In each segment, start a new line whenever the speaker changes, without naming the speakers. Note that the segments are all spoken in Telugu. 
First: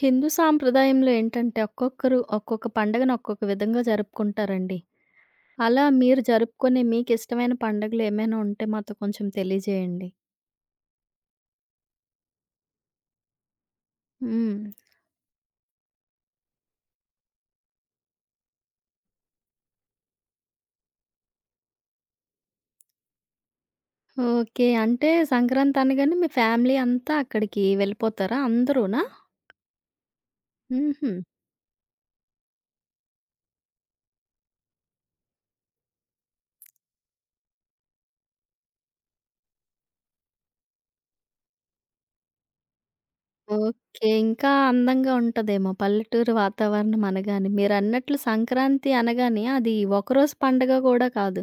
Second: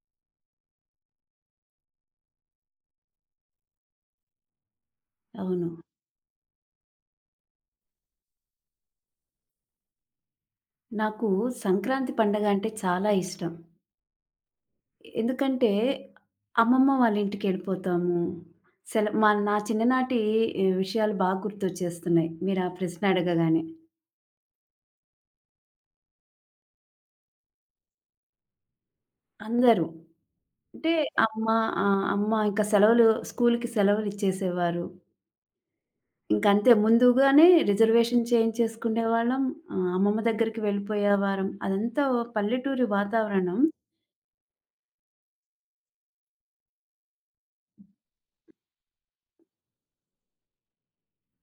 హిందూ సాంప్రదాయంలో ఏంటంటే, ఒక్కొక్కరు ఒక్కొక్క పండగను ఒక్కొక్క విధంగా జరుపుకుంటారండి.
అవును.
అలా మీరు జరుపుకునే మీకిష్టమైన పండగలు ఏమైనా ఉంటే మాతో కొంచెం తెలియజేయండి.
నాకు సంక్రాంతి పండగ అంటే చాలా ఇష్టం.
హ్మ్.
ఎందుకంటే అమ్మమ్మ వాళ్ళ ఇంటికెళ్ళిపోతాము. మా నా చిన్ననాటి విషయాలు బాగా గుర్తొచ్చేస్తున్నాయి, మీరు ఆ ప్రశ్న అడగగానే.
ఓకే. అంటే సంక్రాంతి అనగానే మీ ఫ్యామిలీ అంతా అక్కడికి వెళ్ళిపోతారా? అందరూనా?
అందరూ అంటే
హుహు.
అమ్మ అమ్మ ఇంకా సెలవులు స్కూలుకి సెలవులిచ్చేసేవారు. ఇంకంతే ముందుగానే రిజర్వేషన్ చేయించేసుకునేవాళ్ళం. అమ్మమ్మ దగ్గరికి వెళ్ళిపోయేవారం. అదంతా ఓ పల్లెటూరి వాతావరణం
ఓకే. ఇంకా అందంగా ఉంటదేమో పల్లెటూరు వాతావరణం అనగానే. మీరన్నట్లు సంక్రాంతి అనగానే అది ఒకరోజు పండగ గూడా కాదు.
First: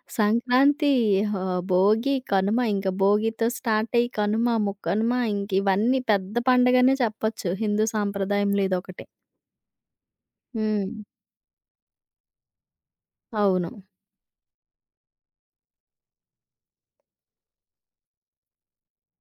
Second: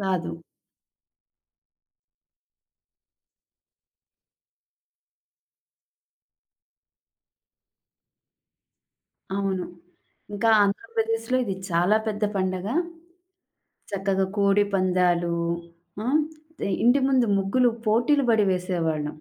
కాదు.
సంక్రాంతి, హ భోగి, కనుమ ఇంక భోగితో స్టార్ట్ అయ్యి కనుమ, ముక్కనుమ ఇంక ఇవన్నీ పెద్ద పండగనే చెప్పొచ్చు. హిందూ సాంప్రదాయంలో ఇదొకటి.
అవును, ఇంకా
హ్మ్.
ఆంధ్రప్రదేశ్‌లో ఇది చాలా పెద్ద పండగ.
అవును.
చక్కగా కోడి పందాలు, ఆ! ఇంటి ముందు ముగ్గులు పోటీలు పడి వేసేవాళ్ళం.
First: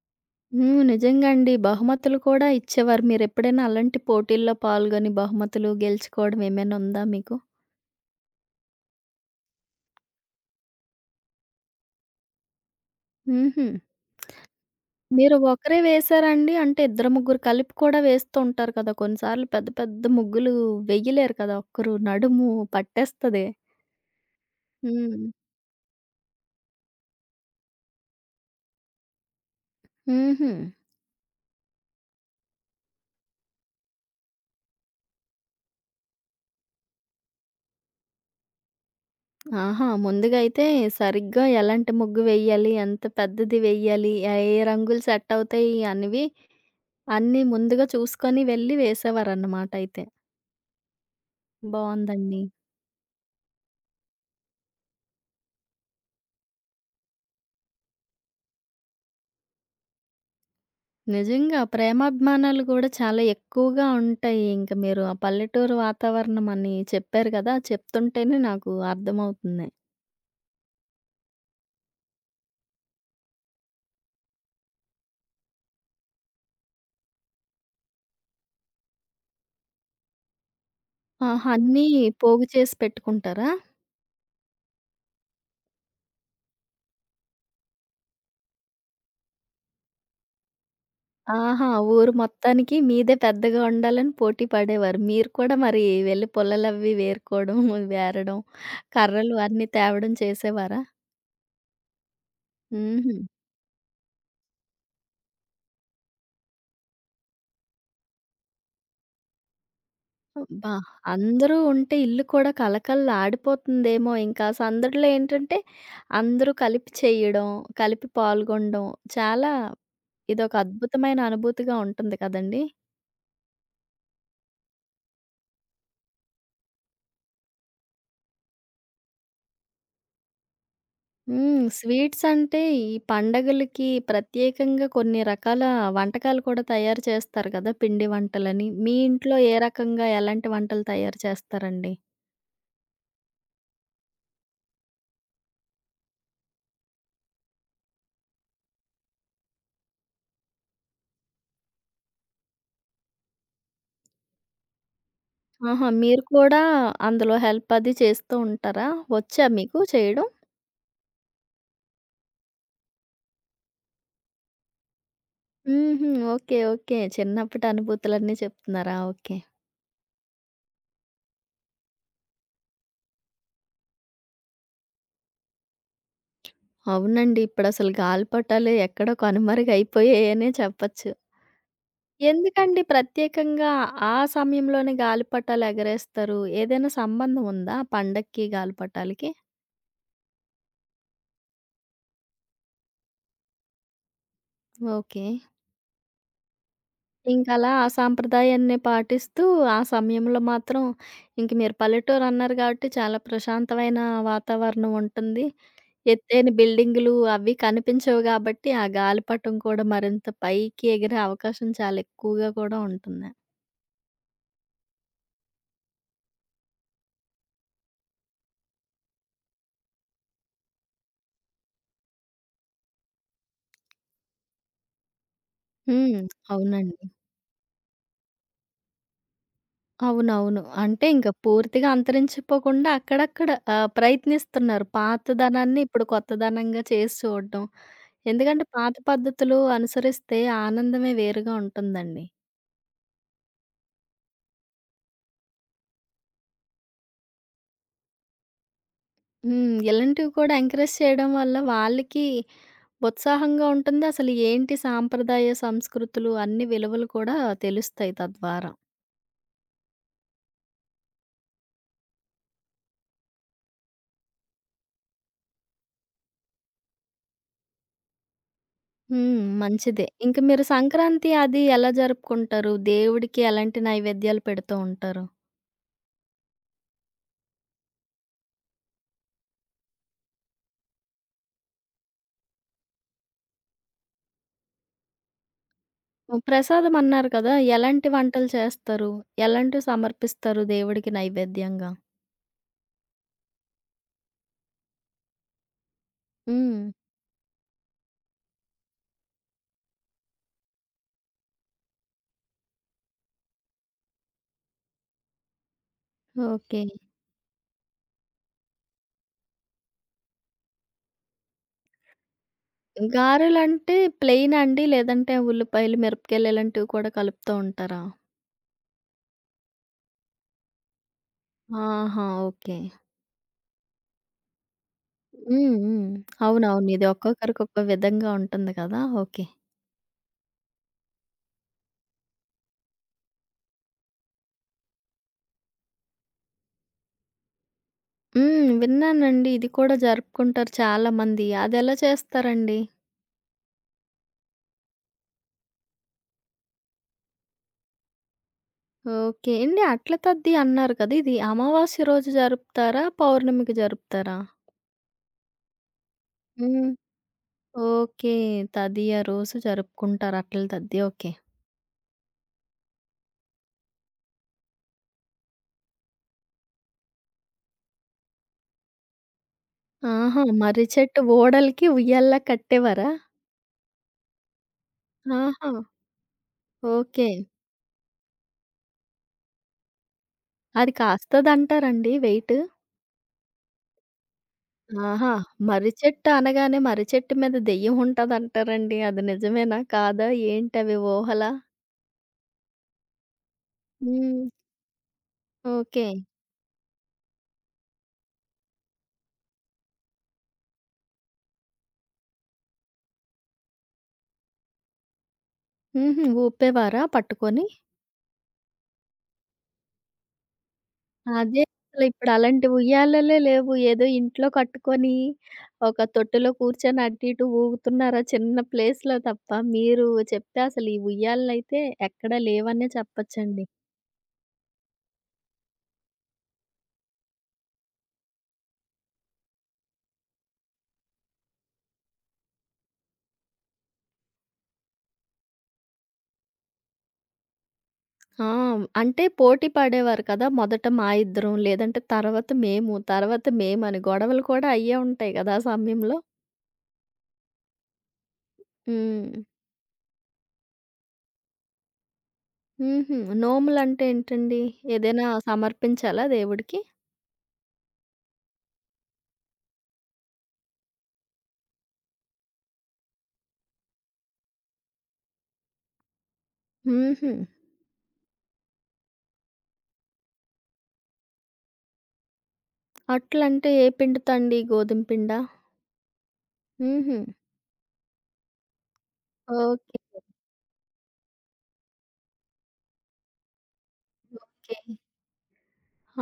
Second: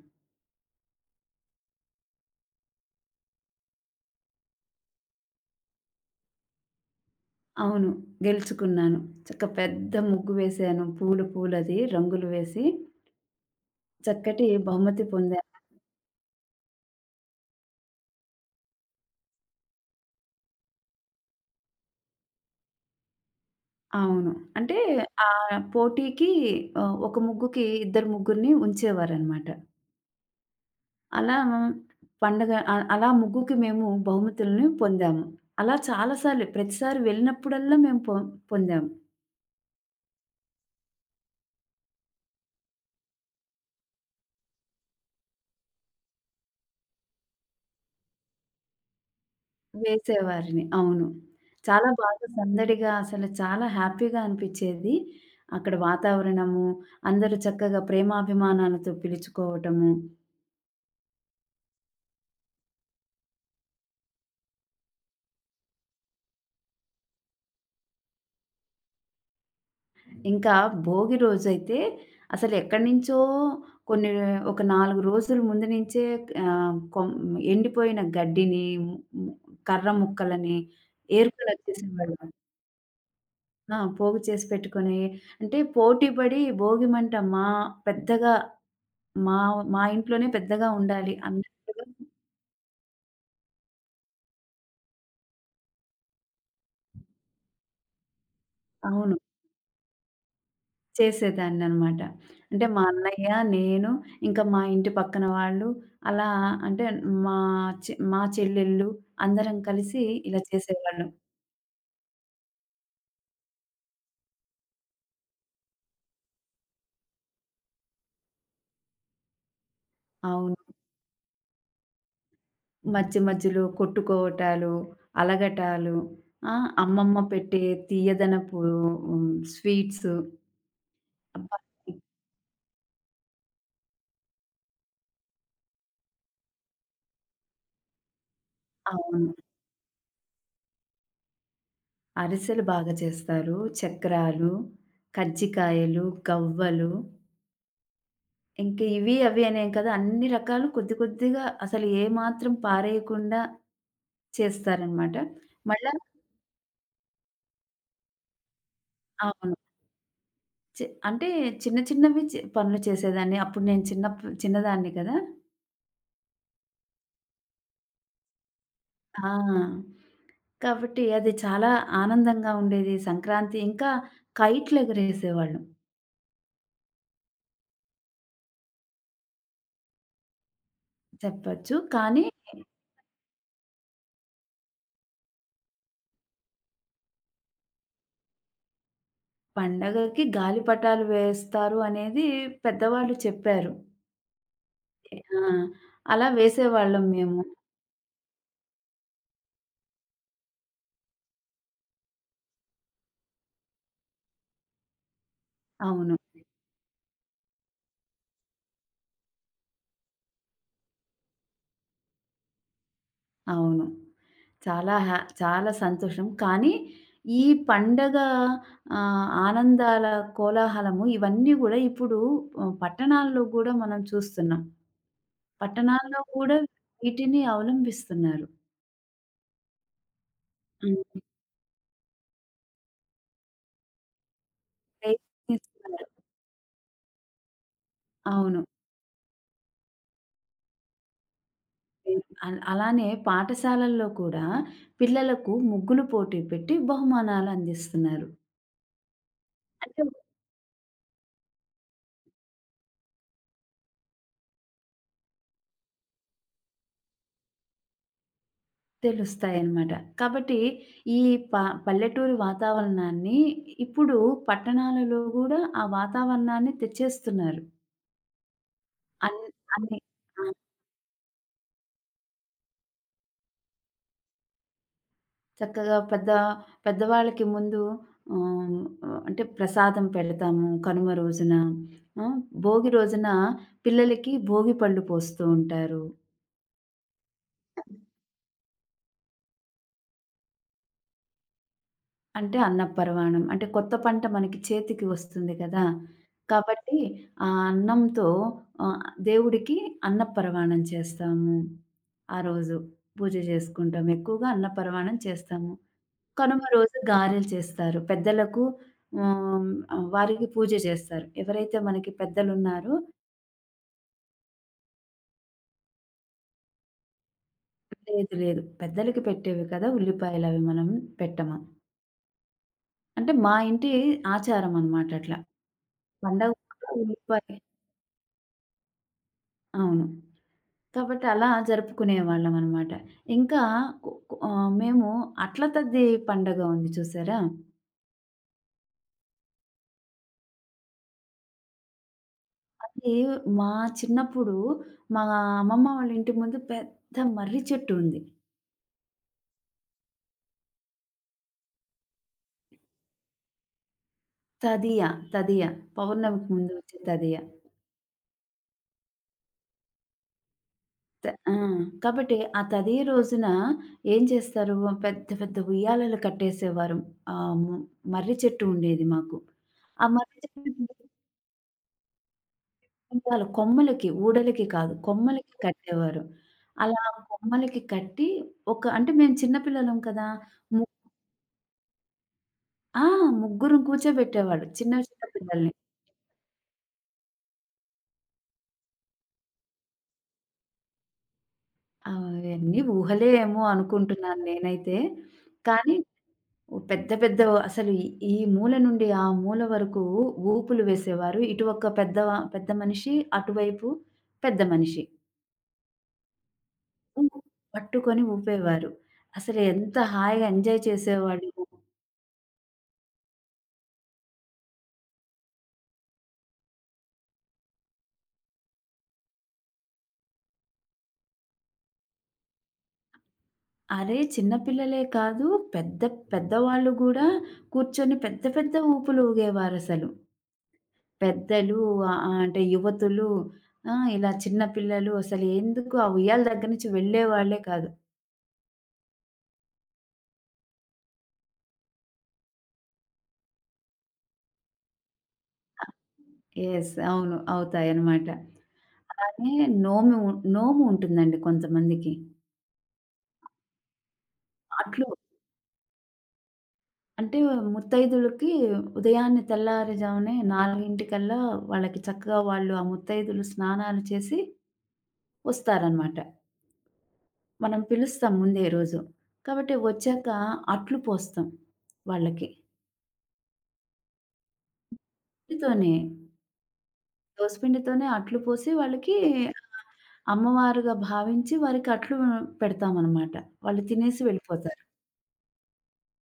హ్మ్. నిజంగా అండి. బహుమతులు కూడా ఇచ్చేవారు. మీరెప్పుడైనా అలాంటి పోటీల్లో పాల్గొని బహుమతులు గెలుచుకోవడం ఏమైనా ఉందా మీకు?
అవును, గెలుచుకున్నాను. చక్క పెద్ద ముగ్గు వేశాను, పూలు పూలది రంగులు వేసి,
హుహు.
చక్కటి బహుమతి
మీరు
పొందా.
ఒకరే వేశారండి? అంటే ఇద్దరు, ముగ్గురు కలిపి కూడా వేస్తూ ఉంటారు కదా! కొన్నిసార్లు పెద్ద పెద్ద ముగ్గులు వెయ్యలేరు కదా! ఒక్కరు నడుము పట్టేస్తది.
అవును, అంటే
హ్మ్.
ఆ పోటీకి ఒక ముగ్గుకి ఇద్దరు ముగ్గురిని ఉంచేవారనమాట.
హుహు.
అలా పండగ అలా ముగ్గుకి మేము బహుమతులను పొందాము. అలా చాలా సార్లు ప్రతిసారి వెళ్ళినప్పుడల్లా మేము పొందాము.
ఆహా! ముందుగా అయితే సరిగ్గా ఎలాంటి ముగ్గు వెయ్యాలి, ఎంత పెద్దది వెయ్యాలి, ఏ ఏ రంగులు సెట్ అవుతాయి అనేవి అన్నీ ముందుగా చూసుకొని వెళ్లి వేసేవారన్నమాట అయితే.
వేసేవారిని. అవును, చాలా బాగా
బావుందండి.
సందడిగా అసలు చాలా హ్యాపీగా అనిపిచ్చేది. అక్కడ వాతావరణము, అందరూ చక్కగా ప్రేమాభిమానాలతో పిలుచుకోవటము.
నిజంగా ప్రేమాభిమానాలు గూడా చాలా ఎక్కువగా ఉంటాయి. ఇంక మీరు ఆ పల్లెటూరు వాతావరణం అని చెప్పారు గదా! చెప్తుంటేనే నాకు అర్థమవుతుంది.
ఇంకా భోగి రోజైతే అసలెక్కడి నుంచో కొన్ని ఒక 4 రోజుల ముందు నుంచే ఆహ్, కొం ఎండిపోయిన గడ్డిని, కర్ర ముక్కలని
ఆహా! అన్నీ
ఏరుకొనొచ్చేసేవాళ్ళు.
పోగు చేసి పెట్టుకుంటారా?
ఆ! పోగు చేసి పెట్టుకొని, అంటే పోటీ పడి భోగి మంట మా పెద్దగా మా మా ఇంట్లోనే పెద్దగా ఉండాలి
ఆహా!
అన్నట్టుగా.
ఊరు మొత్తానికి మీదే పెద్దగా ఉండాలని పోటీ పడేవారు. మీరు కూడా మరి వెళ్లి పుల్లలవి వేరుకోవడం, వేరడం,
అవును,
కర్రలు అన్నీ తేవడం చేసేవారా?
చేసేదాన్ననమాట. అంటే మా
హుహు.
అన్నయ్య, నేను, ఇంకా మా ఇంటి పక్కన వాళ్ళు, అలా అంటే మా మా చెల్లెళ్ళు అందరం కలిసి ఇలా
అబ్బా!
చేసేవాళ్ళం.
అందరూ ఉంటే ఇల్లు కూడా కళకళలాడిపోతుందేమో ఇంకా. సందడిలో ఏంటంటే అందరూ కలిపి చేయడం, కలిపి పాల్గొనడం చాలా ఇదొక
అవును.
అద్భుతమైన అనుభూతిగా ఉంటుంది కదండీ!
మధ్య మధ్యలో కొట్టుకోవటాలు, అలగటాలు, ఆ! అమ్మమ్మ పెట్టే తీయదనపు, హ్మ్, స్వీట్స్. అబ్బా!
హ్మ్. స్వీట్స్ అంటే ఈ పండగలకి ప్రత్యేకంగా కొన్ని రకాల వంటకాలు కూడా తయారు చేస్తారు కదా! పిండి వంటలని. మీ
అవును,
ఇంట్లో ఏ రకంగా ఎలాంటి వంటలు తయారు చేస్తారండి?
అరిసెలు బాగా చేస్తారు. చక్రాలు, కజ్జికాయలు, గవ్వలు. ఇంక ఇవి, అవి అనేం కాదు. అన్ని రకాలు కొద్ది కొద్దిగా అసలు ఏమాత్రం పారేయకుండా చేస్తారనమాట.
ఆహా!
మళ్ళా
మీరు కూడా అందులో హెల్ప్ అది చేస్తూ ఉంటారా? వచ్చా
అవును.
మీకు చేయడం?
అంటే చిన్న చిన్నవి పనులు చేసేదాన్ని. అప్పుడు నేను చిన్నదాన్ని కదా!
హుహు. ఓకే. ఓకే. చిన్నప్పటి అనుభూతులన్నీ చెప్తున్నారా?
ఆ!
ఓకే.
కాబట్టి అది చాలా ఆనందంగా ఉండేది. సంక్రాంతి ఇంకా కైట్‌లెగరేసేవాళ్ళం.
అవునండి. ఇప్పుడసలు గాలిపటాలు ఎక్కడో కనుమరుగైపోయాయనే చెప్పొచ్చు.
చెప్పచ్చు. కానీ
ఎందుకండి ప్రత్యేకంగా ఆ సమయంలోనే గాలిపటాలు ఎగరేస్తారు? ఏదైనా సంబంధం ఉందా ఆ పండక్కి గాలిపటాలకి?
పండగకి గాలిపటాలు వేస్తారు అనేది పెద్దవాళ్ళు చెప్పారు.
ఓకే.
ఆ! అలా వేసేవాళ్ళం మేము.
ఇంకలా ఆ సాంప్రదాయాన్నే పాటిస్తూ, ఆ సమయంలో మాత్రం ఇంక మీరు పల్లెటూరన్నారు గాబట్టి చాలా ప్రశాంతమైన వాతావరణం ఉంటుంది.
అవును.
ఎత్తైన బిల్డింగులు అవి కనిపించవు గాబట్టి, ఆ గాలిపటం కూడా మరింత పైకి ఎగిరే అవకాశం చాలా ఎక్కువగా కూడా ఉంటుంది.
అవును, చాలా సంతోషం. కానీ, ఈ పండగ ఆనందాల కోలాహలము, ఇవన్నీ గూడా ఇప్పుడు పట్టణాల్లో గూడా మనం చూస్తున్నాం. పట్టణాల్లో
హ్మ్.
కూడా
అవునండి.
వీటిని అవలంబిస్తున్నారు.
అవునవును. అంటే
హ్మ్.
ఇంక పూర్తిగా అంతరించిపోకుండా అక్కడక్కడ ప్రయత్నిస్తున్నారు. పాతదనాన్ని ఇప్పుడు
ప్రయత్నిస్తున్నారు.
కొత్తదనంగా చేసి చూడడం.
అవును.
ఎందుకంటే పాత పద్ధతులు అనుసరిస్తే ఆనందమే వేరుగా ఉంటుందండి.
అలానే పాఠశాలల్లో కూడా పిల్లలకు ముగ్గులు పోటీ పెట్టి బహుమానాలు అందిస్తున్నారు.
హ్మ్.
అంటే
ఇలాంటివి కూడా ఎంకరేజ్ చేయడం వల్ల వాళ్ళకి ఉత్సాహంగా ఉంటుంది. అసలు ఏంటి సాంప్రదాయ సంస్కృతులు అన్ని విలువలు కూడా తెలుస్తాయి తద్వారా.
తెలుస్తాయన్నమాట. కాబట్టి ఈ ప పల్లెటూరి వాతావరణాన్ని ఇప్పుడు పట్టణాలలో గూడా ఆ వాతావరణాన్ని తెచ్చేస్తున్నారు. అన్
హ్మ్.
అన్ని
మంచిదే. ఇంక
ఆ!
మీరు సంక్రాంతి అది ఎలా జరుపుకుంటారు? దేవుడికి ఎలాంటి నైవేద్యాలు పెడుతూ ఉంటారు?
చక్కగా పెద్ద పెద్దవాళ్ళకి ముందు ఆహ్, అంటే ప్రసాదం పెడతాము కనుమ రోజున. ఆ! భోగి రోజున పిల్లలకి భోగి పళ్ళు పోస్తూ ఉంటారు.
హ్మ్. ప్రసాదం అన్నారు కదా! ఎలాంటి వంటలు చేస్తారు? ఎలాంటివి సమర్పిస్తారు దేవుడికి నైవేద్యంగా?
అంటే అన్నపరమాణం. అంటే కొత్త పంట మనకి చేతికి వస్తుంది కదా!
హ్మ్.
కాబట్టి ఆ అన్నంతో ఆహ్, దేవుడికి అన్నపరమాణం చేస్తాము. ఆ రోజు పూజ చేసుకుంటాం. ఎక్కువగా అన్నపరమాణం చేస్తాము. కనుమ
ఓకే.
రోజు గారెలు చేస్తారు. పెద్దలకు, హ్మ్, వారికి పూజ చేస్తారు, ఎవరైతే మనకి పెద్దలున్నారో.
గారెలంటే ప్లెయినా అండి? లేదంటే ఉల్లిపాయలు, మిరపకాయలు ఇలాంటివి కూడా కలుపుతూ ఉంటారా?
లేదు లేదు, పెద్దలకి పెట్టేవి కదా! ఉల్లిపాయలవి మనం పెట్టము.
ఆహా! ఓకే.
అంటే మా ఇంటి ఆచారం అనమాట అట్లా.
హ్మ్. హ్మ్.
పండగ పూట
అవునవును. ఇది
ఉల్లిపాయ.
ఒక్కొక్కరికి ఒక్కో విధంగా ఉంటుంది కదా! ఓకే.
అవును. కాబట్టి అలా జరుపుకునేవాళ్ళమనమాట. ఇంకా కొ కొ ఆహ్, మేము అట్ల తద్ది పండగ ఉంది చూసారా?
హ్మ్. విన్నానండి. ఇది కూడా జరుపుకుంటారు చాలామంది. అదెలా చేస్తారండి?
అది మా చిన్నప్పుడు మా అమ్మమ్మ వాళ్ళ ఇంటి ముందు పెద్ద మర్రి చెట్టు ఉంది.
ఓకే. ఏండి అట్ల తద్ది అన్నారు కదా! ఇది అమావాస్య రోజు జరుపుతారా? పౌర్ణమికి జరుపుతారా?
తదియ, తదియ, పౌర్ణమికి ముందు
హ్మ్.
వచ్చే తదియ.
ఓకే. తదియ రోజు జరుపుకుంటారు అట్ల తద్ది.
త
ఓకే.
ఆ! కాబట్టి ఆ తదియ రోజున ఏం చేస్తారు, పెద్ద పెద్ద ఉయ్యాలలు కట్టేసేవారు. ఆహ్, ము మర్రి చెట్టు ఉండేది మాకు. ఆ మర్రి
ఆహా!
చెట్టు,
మర్రి చెట్టు ఊడలకి ఉయ్యాలలా కట్టేవారా?
కాదు, కొమ్మలకి, ఊడలకి కాదు, కొమ్మలకి
ఆహా!
కట్టేవారు. అలా
ఓకే.
కొమ్మలకి కట్టి, ఒక అంటే మేము చిన్న పిల్లలం కదా! ము
అది కాస్తదంటారండి వెయిట్?
ఆ! ముగ్గురం కూర్చోబెట్టేవాడు, చిన్న, చిన్న
ఆహా!
పిల్లల్ని.
మర్రి చెట్టు అనగానే మర్రి చెట్టు మీద దెయ్యం ఉంటదంటారండి. అది నిజమేనా? కాదా? ఏంటవి ఊహలా?
అవన్నీ ఊహలే ఏమో అనుకుంటున్నాను
హ్మ్.
నేనైతే. కానీ
ఓకే.
పెద్ద, పెద్ద అసలు ఈ ఈ మూల నుండి ఆ మూల వరకు ఊపులు వేసేవారు. ఇటు ఒక పెద్ద పెద్ద మనిషి, అటువైపు పెద్ద మనిషి.
హుహు. ఊపేవారా
ఊ-
పట్టుకొని?
పట్టుకొని ఊపేవారు. అసలు ఎంత హాయిగా ఎంజాయ్
అదే
చేసేవాళ్ళము.
అసలు ఇప్పుడు అలాంటి ఉయ్యాలలే లేవు. ఏదో ఇంట్లో కట్టుకొని ఒక తొట్టెలో కూర్చొని అటు ఇటు ఊగుతున్నారా చిన్న ప్లేస్‌లో తప్ప, మీరు చెప్తే అసలు ఈ ఉయ్యాలనైతే ఎక్కడా లేవనే చెప్పొచ్చండి.
అరే! చిన్న పిల్లలే కాదు, పెద్ద పెద్దవాళ్ళు గూడా కూర్చొని పెద్ద పెద్ద ఊపులు ఊగేవారసలు. పెద్దలు, ఆహ్, ఆహ్, అంటే యువతులు, ఆ! ఇలా చిన్న పిల్లలు అసలు ఎందుకు ఆ ఉయ్యాల దగ్గర నుంచి వెళ్ళేవాళ్ళే కాదు.
ఆ! అంటే పోటీ పడేవారు కదా! మొదట మా ఇద్దరం, లేదంటే తర్వాత మేము, తర్వాత మేమని గొడవలు కూడా అయ్యే ఉంటాయి కదా! ఆ సమయంలో.
యెస్. అవును, అవుతాయన్నమాట.
హ్మ్.
అలానే నోము ఉంటుందండి కొంతమందికి.
హుహు. నోములంటే ఏంటండి?
అట్లు,
ఏదైనా సమర్పించాలా దేవుడికి?
అంటే ముత్తైదులకి ఉదయాన్నే తెల్లారుజామునే 4 కల్లా వాళ్ళకి, చక్కగా వాళ్ళు ఆ ముత్తైదులు స్నానాలు చేసి వస్తారనమాట.
హుహు.
మనం పిలుస్తాం ముందే రోజు. కాబట్టి వచ్చాక అట్లు పోస్తాం వాళ్ళకి.
అట్లంటే ఏ పిండితో అండి? గోధుమ పిండా?
పిండితోనే,
హుహు.
దోసపిండితోనే అట్లు పోసి వాళ్ళకి, ఆహ్,
ఓకే.
అమ్మవారుగా భావించి వారికి అట్లు పెడతామనమాట. వాళ్ళు తినేసి
ఓకే.
వెళ్ళిపోతారు.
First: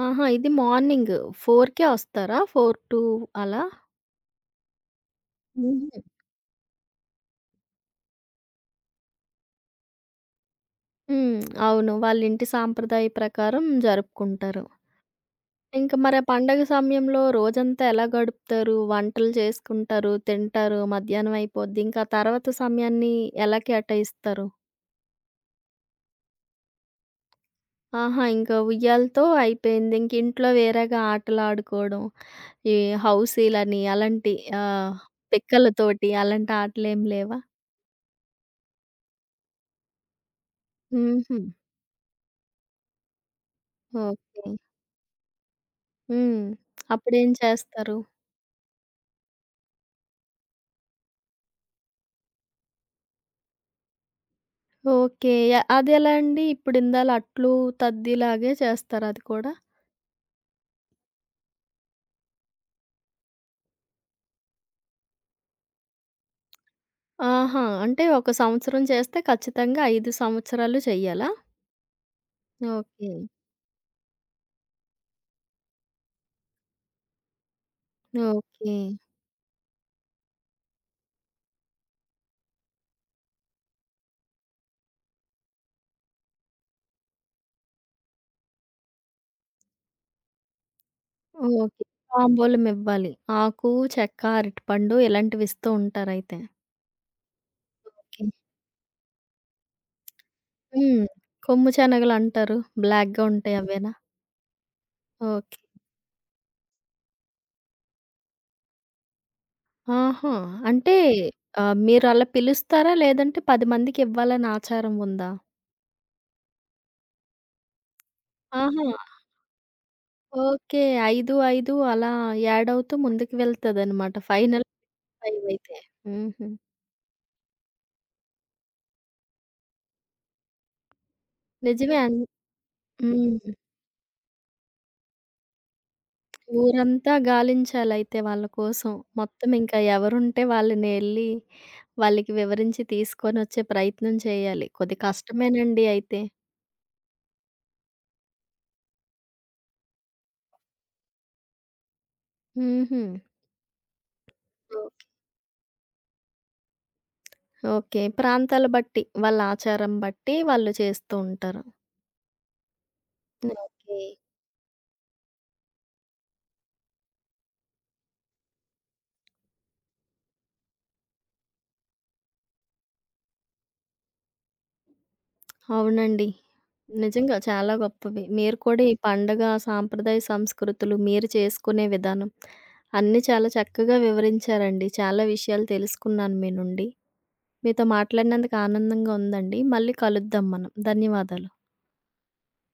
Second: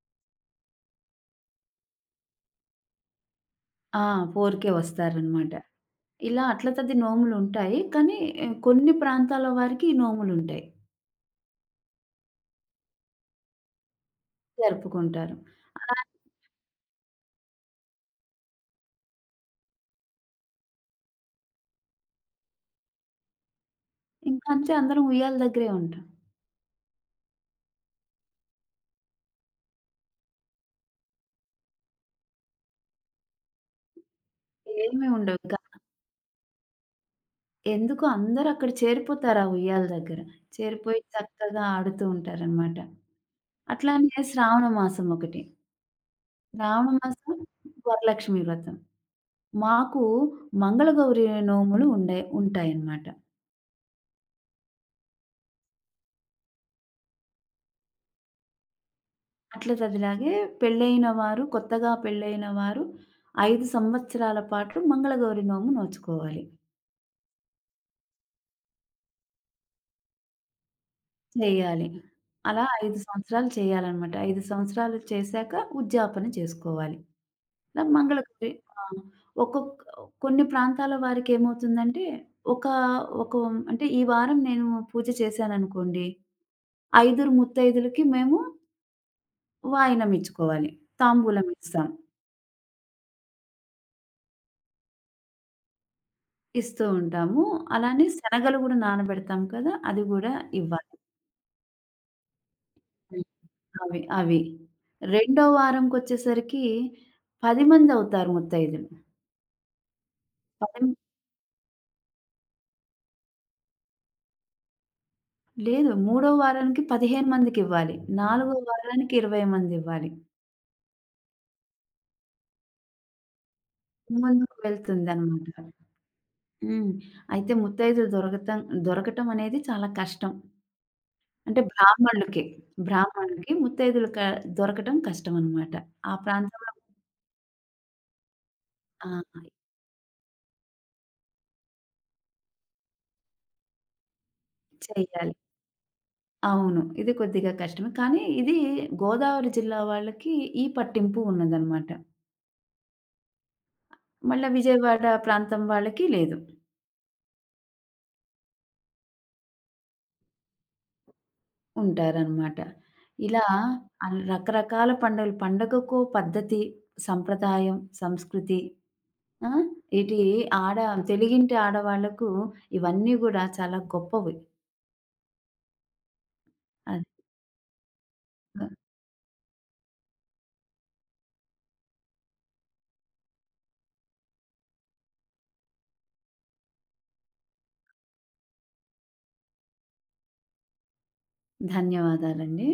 ఆహా! ఇది మార్నింగ్ 4:00కే వస్తారా? 4 టు అలా?
ఆ! 4కే వస్తారనమాట.
హుహు.
ఇలా అట్ల తద్ది నోములుంటాయి. కానీ ఏ, కొన్ని ప్రాంతాల వారికి ఈ నోములుంటాయి.
హ్మ్. అవును. వాళ్ళ ఇంటి సాంప్రదాయ ప్రకారం జరుపుకుంటారు.
జరుపుకుంటారు.
ఇంక మరి ఆ పండగ సమయంలో రోజంతా ఎలా గడుపుతారు? వంటలు చేసుకుంటారు, తింటారు, మధ్యాహ్నం అయిపోద్ది. ఇంకా తర్వాత సమయాన్ని ఎలా
ఇంకా
కేటాయిస్తారు?
అంతే అందరం ఉయ్యాల దగ్గరే ఉంటాం.
ఆహా! ఇంకా ఉయ్యాలతో అయిపోయింది. ఇంక ఇంట్లో వేరేగా ఆటలాడుకోవడం, ఈ హౌసీలని అలాంటి ఆహ్,
ఏమీ ఉండవు.
పిక్కలతోటి అలాంటి ఆటలేమి లేవా?
ఎందుకో అందరక్కడ చేరిపోతారు ఆ ఉయ్యాల దగ్గర. చేరిపోయి
హుహు.
చక్కగా ఆడుతూ ఉంటారనమాట. అట్లానే
ఓకే.
శ్రావణ మాసం ఒకటి.
హ్మ్.
శ్రావణ
అప్పుడేం
మాసం,
చేస్తారు?
వరలక్ష్మి వ్రతం. మాకు మంగళగౌరి నోములు ఉండే ఉంటాయన్నమాట.
ఓకే. అదెలా అండి? ఇప్పుడిందాల అట్లు, తద్దిలాగే చేస్తారా అది కూడా?
అట్ల తదిలాగే పెళ్ళైన వారు, కొత్తగా పెళ్ళైన వారు 5 సంవత్సరాల పాటు మంగళగౌరి నోము నోచుకోవాలి.
ఆహా! అంటే ఒక సంవత్సరం చేస్తే ఖచ్చితంగా 5 సంవత్సరాలు చెయ్యాలా?
చేయాలి. అలా 5
ఓకే.
సంవత్సరాలు చేయాలనమాట. 5 సంవత్సరాలు చేశాక ఉద్యాపన చేసుకోవాలి. ఇలా మంగళగిరి.
ఓకే.
ఆ! ఒక్కొక్క కొన్ని ప్రాంతాల వారికేమవుతుందంటే, ఒక ఒక అంటే ఈ వారం నేను పూజ చేశాననుకోండి, ఐదురు ముత్తైదులకి మేము వాయినం ఇచ్చుకోవాలి. తాంబూలం
ఓకే.
ఇస్తాం.
తాంబూలమివ్వాలి. ఆకు, చెక్క, అరటిపండు ఇలాంటివిస్తూ ఉంటారైతే.
ఇస్తూ ఉంటాము. అలానే
ఓకే.
శనగలు గూడా నానబెడతాం కదా! అది గూడా ఇవ్వాలి.
హ్మ్. కొమ్ము శనగలంటారు.
హ్మ్.
బ్లాక్‌గా ఉంటాయి అవేనా?
అవి అవి. రెండో
ఓకే.
వారంకొచ్చేసరికి 10 మందవుతారు ముత్తైదులు.
ఆహా!
10,
అంటే మీరలా పిలుస్తారా? లేదంటే 10 మందికివ్వాలని ఆచారం ఉందా?
లేదు, మూడో వారానికి 15 మందికివ్వాలి. నాలుగో
ఆహా!
వారానికి 20 మందివ్వాలి.
ఓకే. 5, 5 అలా యాడ్ అవుతూ ముందుకు వెళ్తదనమాట.
ముందుకు
ఫైనల్ 5
వెళ్తుందనమాట.
అయితే. హుహు.
హ్మ్. అయితే ముత్తైదులు దొరకటం అనేది చాలా కష్టం. అంటే
నిజమే.
బ్రాహ్మణులకి.
హ్మ్.
బ్రాహ్మణులకి ముత్తైదులు దొరకటం కష్టమనమాట. ఆ ప్రాంతంలో,
ఊరంతా గాలించాలయితే వాళ్ళ కోసం.
ఆ!
మొత్తం ఇంకా ఎవరుంటే వాళ్ళని ఎళ్లి వాళ్ళకి వివరించి తీసుకొనొచ్చే ప్రయత్నం చేయాలి. కొద్ది
చెయ్యాలి.
కష్టమేనండి అయితే.
అవును, ఇది కొద్దిగా కష్టమే. కానీ ఇది గోదావరి జిల్లా వాళ్ళకి ఈ పట్టింపు ఉన్నదనమాట.
హుహు.
మళ్ళా
ఓ
విజయవాడ ప్రాంతం వాళ్ళకి లేదు.
ఓకే. ప్రాంతాల బట్టి, వాళ్ళ ఆచారం బట్టి వాళ్ళు చేస్తూ ఉంటారు.
ఉంటారనమాట. ఇలా
ఓకే.
రకరకాల పండుగలు, పండగకో పద్ధతి, సంప్రదాయం, సంస్కృతి, ఆ! ఇది ఆడ తెలుగింటి ఆడవాళ్ళకు ఇవన్నీ గూడా చాలా గొప్పవి.
అవునండి.
అది.
నిజంగా చాలా గొప్పవి. మీరు కూడా ఈ పండగ, సాంప్రదాయ సంస్కృతులు, మీరు చేసుకునే విధానం అన్నీ చాలా చక్కగా వివరించారండి. చాలా విషయాలు తెలుసుకున్నాను మీ నుండి. మీతో మాట్లాడినందుకు ఆనందంగా ఉందండి. మళ్ళీ కలుద్దాం మనం. ధన్యవాదాలు.
ధన్యవాదాలండి.